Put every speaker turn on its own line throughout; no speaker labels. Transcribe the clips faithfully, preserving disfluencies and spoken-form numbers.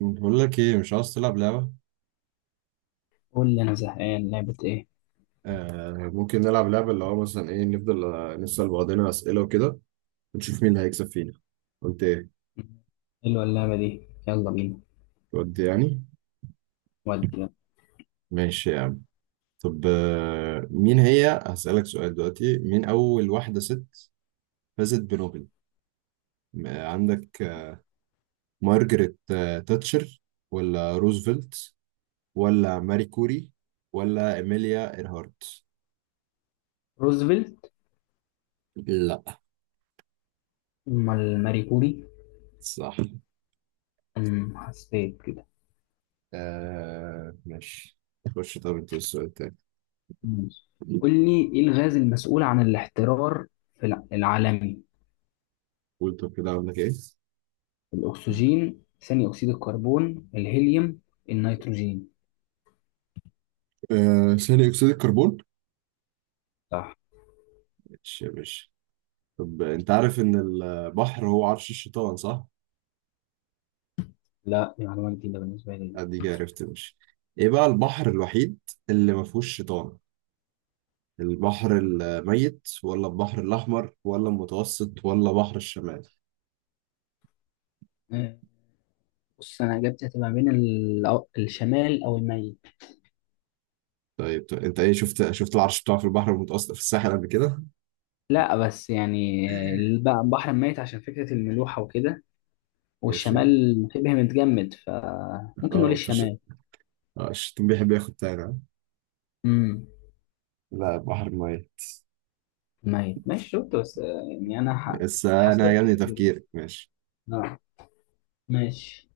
بقول لك ايه؟ مش عاوز تلعب لعبة؟
قول لي انا زهقان، لعبة ايه؟
آه، ممكن نلعب لعبة اللي هو مثلا ايه. نفضل آه، نسأل بعضنا أسئلة وكده. ونشوف مين اللي هيكسب فينا. قلت ايه؟
حلوة اللعبة دي، يلا بينا.
تودي يعني.
ودي، يلا.
ماشي يا عم. طب آه، مين هي هسألك سؤال دلوقتي. مين أول واحدة ست فازت بنوبل؟ م- آه، عندك آه، مارجريت آه، تاتشر، ولا روزفلت، ولا ماري كوري، ولا إيميليا إيرهارت؟
روزفلت.
لا.
امال ماري كوري.
صح.
أمم، حسيت كده.
آه، ماشي. خش طب انت السؤال التاني.
ماشي. قول لي ايه الغاز المسؤول عن الاحترار في الع- العالمي؟
قول طب كده عندك ايه؟
الاكسجين، ثاني اكسيد الكربون، الهيليوم، النيتروجين.
آه، ثاني اكسيد الكربون.
صح.
ماشي يا باشا. طب انت عارف ان البحر هو عرش الشيطان صح؟
لا، دي معلومة جديدة بالنسبة لي.
اديك عرفت يا باشا. ايه بقى البحر الوحيد اللي ما فيهوش شيطان؟ البحر الميت، ولا البحر الاحمر، ولا المتوسط، ولا بحر الشمال؟
آه، بص انا اجابتي هتبقى بين ال- الشمال او الميت.
طيب طيب، انت ايه، شفت شفت العرش بتاعه في البحر المتوسط في الساحل قبل كده؟
لا بس يعني، آه، الب- البحر الميت عشان فكرة الملوحة وكده،
ماشي.
والشمال شبه متجمد فممكن نقول
اه فش...
الشمال.
اه الشيطان بيحب ياخد تاني ها؟
امم.
لا، بحر الميت.
ميت، ماشي، شفت بس آه، يعني انا ح-
بس انا
حصلت
عجبني
كتير.
تفكيرك، ماشي.
آه. ماشي،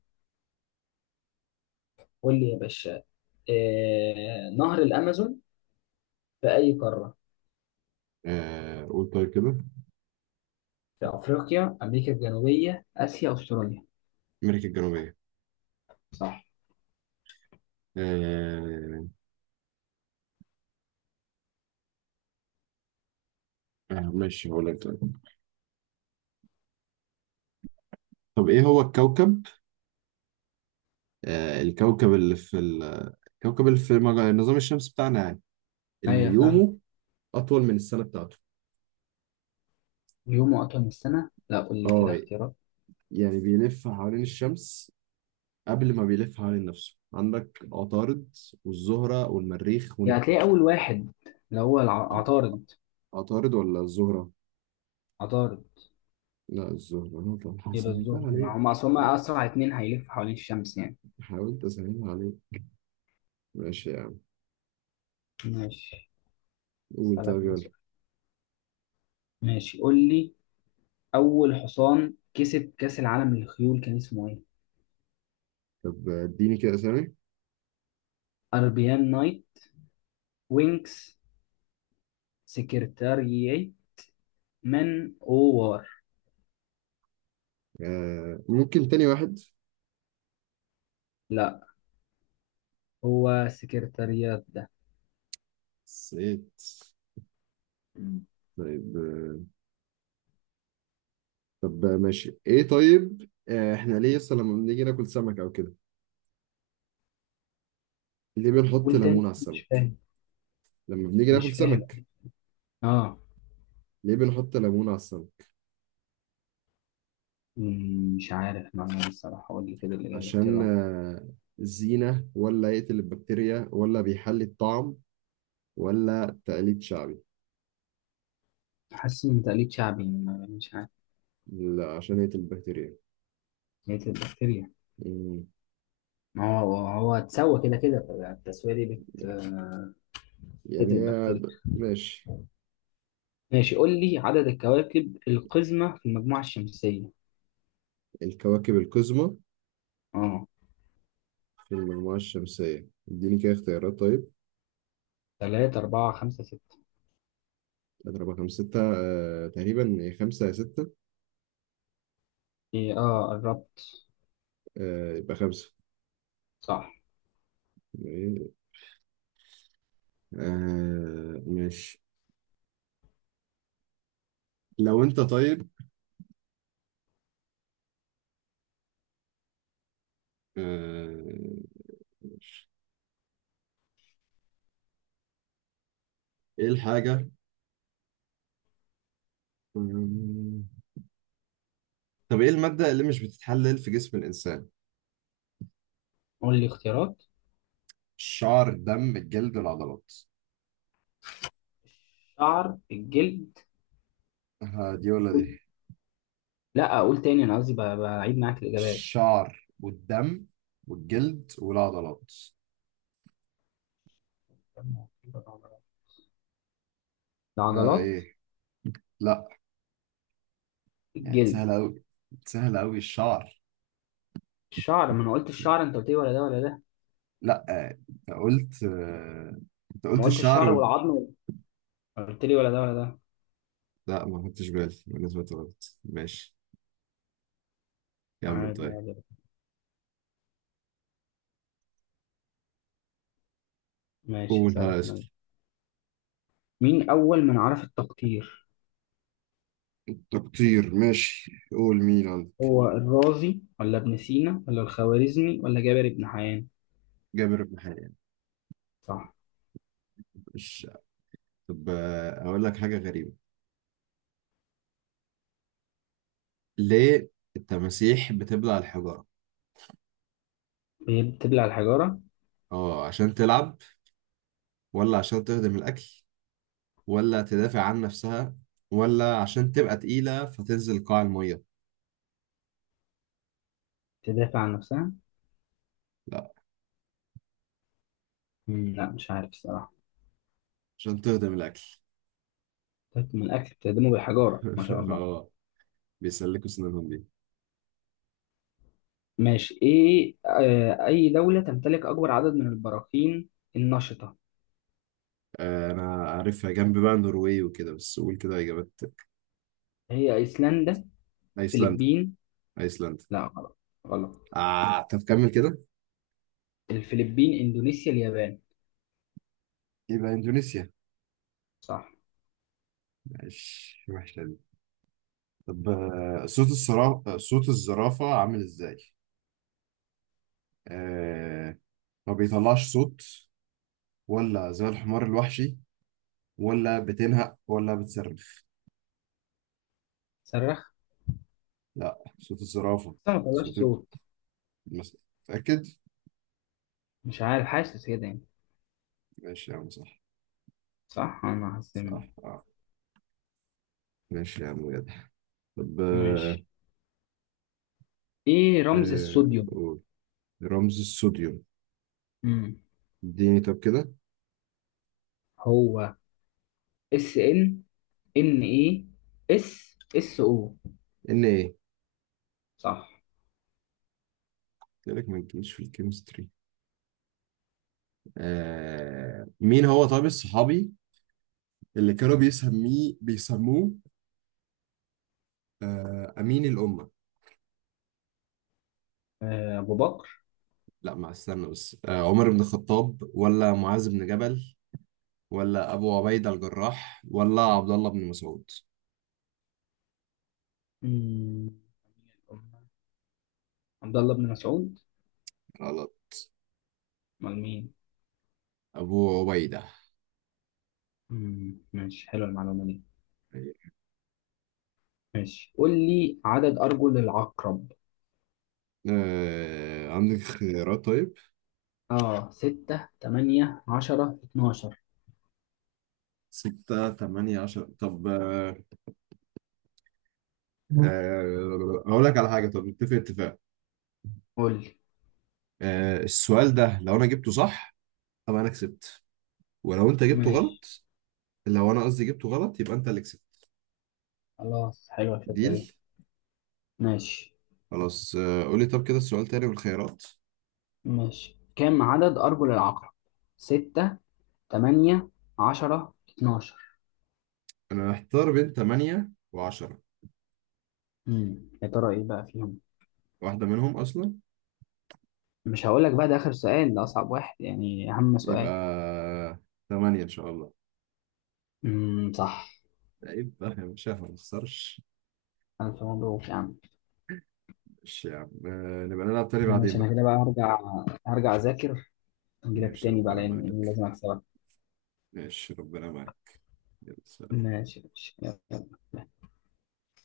قول لي يا باشا. آه... نهر الامازون في اي قاره؟
آه، قول طيب كده.
في افريقيا، امريكا الجنوبيه، اسيا، استراليا.
امريكا الجنوبية.
صح.
آه. آه، ماشي هقول لك طيب. طب ايه هو الكوكب؟ آه الكوكب اللي في ال... الكوكب اللي في مج- النظام الشمسي بتاعنا يعني، اللي
ايوه فاهم.
يومه أطول من السنة بتاعته.
يومه كام السنه؟ لا، قول لي كده
اه.
اختيارات.
يعني بيلف حوالين الشمس قبل ما بيلف حوالين نفسه. عندك عطارد، والزهرة، والمريخ،
يعني
ونبتون.
هتلاقي اول واحد، اللي هو الع-
عط-
عطارد.
عطارد ولا الزهرة؟
عطارد.
لا، الزهرة طب. أنا طبعا
يبقى
سهلتها
الزهر، ما هم
عليك.
اصل هم اسرع اتنين هيلفوا حوالين الشمس يعني.
حاولت أسهلها عليك. ماشي يا عم.
ماشي.
قول
اسالك
طيب
انا.
يلا.
ماشي، قول لي. أول حصان كسب كأس العالم للخيول كان اسمه إيه؟
طب اديني كده أسامي.
أربيان نايت، وينكس، سكرتاريي، من أوار.
آه، ممكن تاني واحد.
لا. هو سكرتاريات ده.
صيت.
مم.
طيب آه، طب آه، ماشي ايه. طيب آه، احنا ليه اصلا لما بنيجي ناكل سمك او كده ليه بنحط
قول
ليمون على
تاني، مش
السمك؟
فاهم.
لما بنيجي
مش
ناكل
فاهم.
سمك
آه.
ليه بنحط ليمون على السمك؟
مم، مش عارف معلومة الصراحة، قول لي كده اللي
عشان
الاختيارات.
آه، زينة، ولا يقتل البكتيريا، ولا بيحلي الطعم، ولا تقليد شعبي؟
حاسس إن تقليد شعبي، ما- مش عارف.
لا، عشان يقتل البكتيريا.
هي تبقى بكتيريا؟
مم.
ما هو هو اتسوى كده كده، التسوية دي بت بتقتل
يعني هي
البكتيريا.
ب- ماشي.
ماشي، قول لي عدد الكواكب القزمة في المجموعة الشمسية.
الكواكب القزمة
اه.
في المجموعة الشمسية، اديني كده اختيارات طيب.
تلاتة، أربعة، خمسة، ستة.
أضربها خمسة ستة، آه، تقريبا خمسة يا ستة.
إيه، اه، قربت.
آه، يبقى خمسة.
صح.
إيه؟ آه، ماشي. لو انت طيب. آه. ايه الحاجة. مم. طب ايه المادة اللي مش بتتحلل في جسم الإنسان؟
قول لي اختيارات.
الشعر، الدم، الجلد، والعضلات.
الشعر، الجلد.
ها، دي ولا دي؟
قول. لا، أقول تاني، أنا قصدي ب- بعيد معاك الإجابات.
الشعر، والدم، والجلد، والعضلات. ها
العضلات.
ايه؟ لا. يعني
الجلد.
سهلة أوي. سهلة أوي، الشعر.
الشعر، ما أنا قلت الشعر، أنت قلت لي ولا ده ولا ده.
لا آه، انت قلت آه، انت
ما
قلت
قلت
الشعر
الشعر
وال...
والعظم، قلت لي ولا ده ولا ده.
لا ما خدتش بالي، انا سمعت غلط، ماشي. كمل
عادي
طيب.
عادي. ماشي،
قولها
هسألك أنا.
اسف.
مين أول من عرف التقطير؟
تقطير ماشي، قول ميلان.
هو الرازي ولا ابن سينا ولا الخوارزمي ولا جابر بن حيان؟
جابر بن حيان.
صح.
مش طب آه، اقول لك حاجه غريبه. ليه التماسيح بتبلع الحجاره؟
هي بتبلع الحجارة؟
اه عشان تلعب، ولا عشان تهضم الاكل، ولا تدافع عن نفسها، ولا عشان تبقى تقيله فتنزل قاع الميه؟
تدافع عن نفسها.
لا،
مم. لا مش عارف الصراحة.
عشان تهضم الاكل.
تهضم الأكل؟ بتهدمه بالحجارة، ما شاء الله.
اه. بيسلكوا سنانهم دي.
ماشي. إيه، آه أي دولة تمتلك أكبر عدد من البراكين النشطة؟
آه، انا عارفها، جنب بقى النرويج وكده، بس قول كده اجابات.
هي أيسلندا،
ايسلندا.
الفلبين.
ايسلندا.
لا، غلط. غلط.
آه، طب كمل كده.
الفلبين، إندونيسيا، اليابان.
يبقى اندونيسيا.
صح.
مش وحشة دي. طب آه، صوت الصرا... صوت الزرافة عامل ازاي؟ آه... ما بيطلعش صوت، ولا زي الحمار الوحشي، ولا بتنهق، ولا بتصرخ؟
صرخ.
لا، صوت الزرافة.
بس ما طلعش
صوت ال-
صوت.
مس... متأكد؟
مش عارف، حاسس كده يعني.
ماشي يا عم، صح.
صح، أنا حاسس إن-
صح آه. ماشي يا عم بجد. طب آه...
ماشي. إيه رمز
آه...
الصوديوم؟
قول. رمز الصوديوم.
مم.
اديني طب كده.
هو اس ان، ان اي، اس، اس او.
ان ايه؟
صح.
قلت لك ما تجيش في الكيمستري. آه... مين هو طيب الصحابي اللي كانوا بيسميه بيسموه آه، أمين الأمة؟
آه، ابو بكر.
لا، ما استنى بس، آه، عمر بن الخطاب، ولا معاذ بن جبل، ولا أبو عبيدة الجراح، ولا عبد الله بن مسعود؟
مم، أمير الأمة. عبد الله بن مسعود.
غلط.
امال مين؟
أبو عبيدة.
مم، ماشي، حلوه المعلومه دي. ماشي، قول لي عدد ارجل العقرب.
آه، عندك خيارات طيب.
اه ستة، تمانية، عشرة، اتناشر.
ستة، تمانية، عشرة، طب آه، آه، أقول لك على حاجة. طب نتفق اتفاق.
قول لي.
آه، السؤال ده لو أنا جبته صح طب أنا كسبت، ولو أنت جبته
ماشي،
غلط، لو أنا قصدي جبته غلط يبقى أنت اللي كسبت.
خلاص، حلوه الفكره دي.
ديل.
ماشي.
خلاص آه، قولي طب كده السؤال تاني والخيارات.
ماشي، كم عدد ارجل العقرب؟ ستة، تمانية، عشرة، اتناشر.
انا محتار بين ثمانية و10.
مم، يا ترى ايه بقى فيهم؟
واحدة منهم اصلا.
مش هقول لك بقى، ده آخر سؤال، ده أصعب واحد يعني، أهم
يبقى
سؤال.
ثمانية ان شاء الله.
امم صح.
يبقى يا باشا ما نخسرش.
ألف مبروك يا عم.
ماشي يا عم، آه، نبقى نلعب تاني بعدين
ماشي،
بقى.
أنا كده بقى هرجع هرجع أذاكر. أجيلك
ماشي
تاني بقى،
ربنا
لأن
معاك.
لازم أكسبك.
ماشي ربنا معاك. يلا.
ماشي، ماشي، يلا.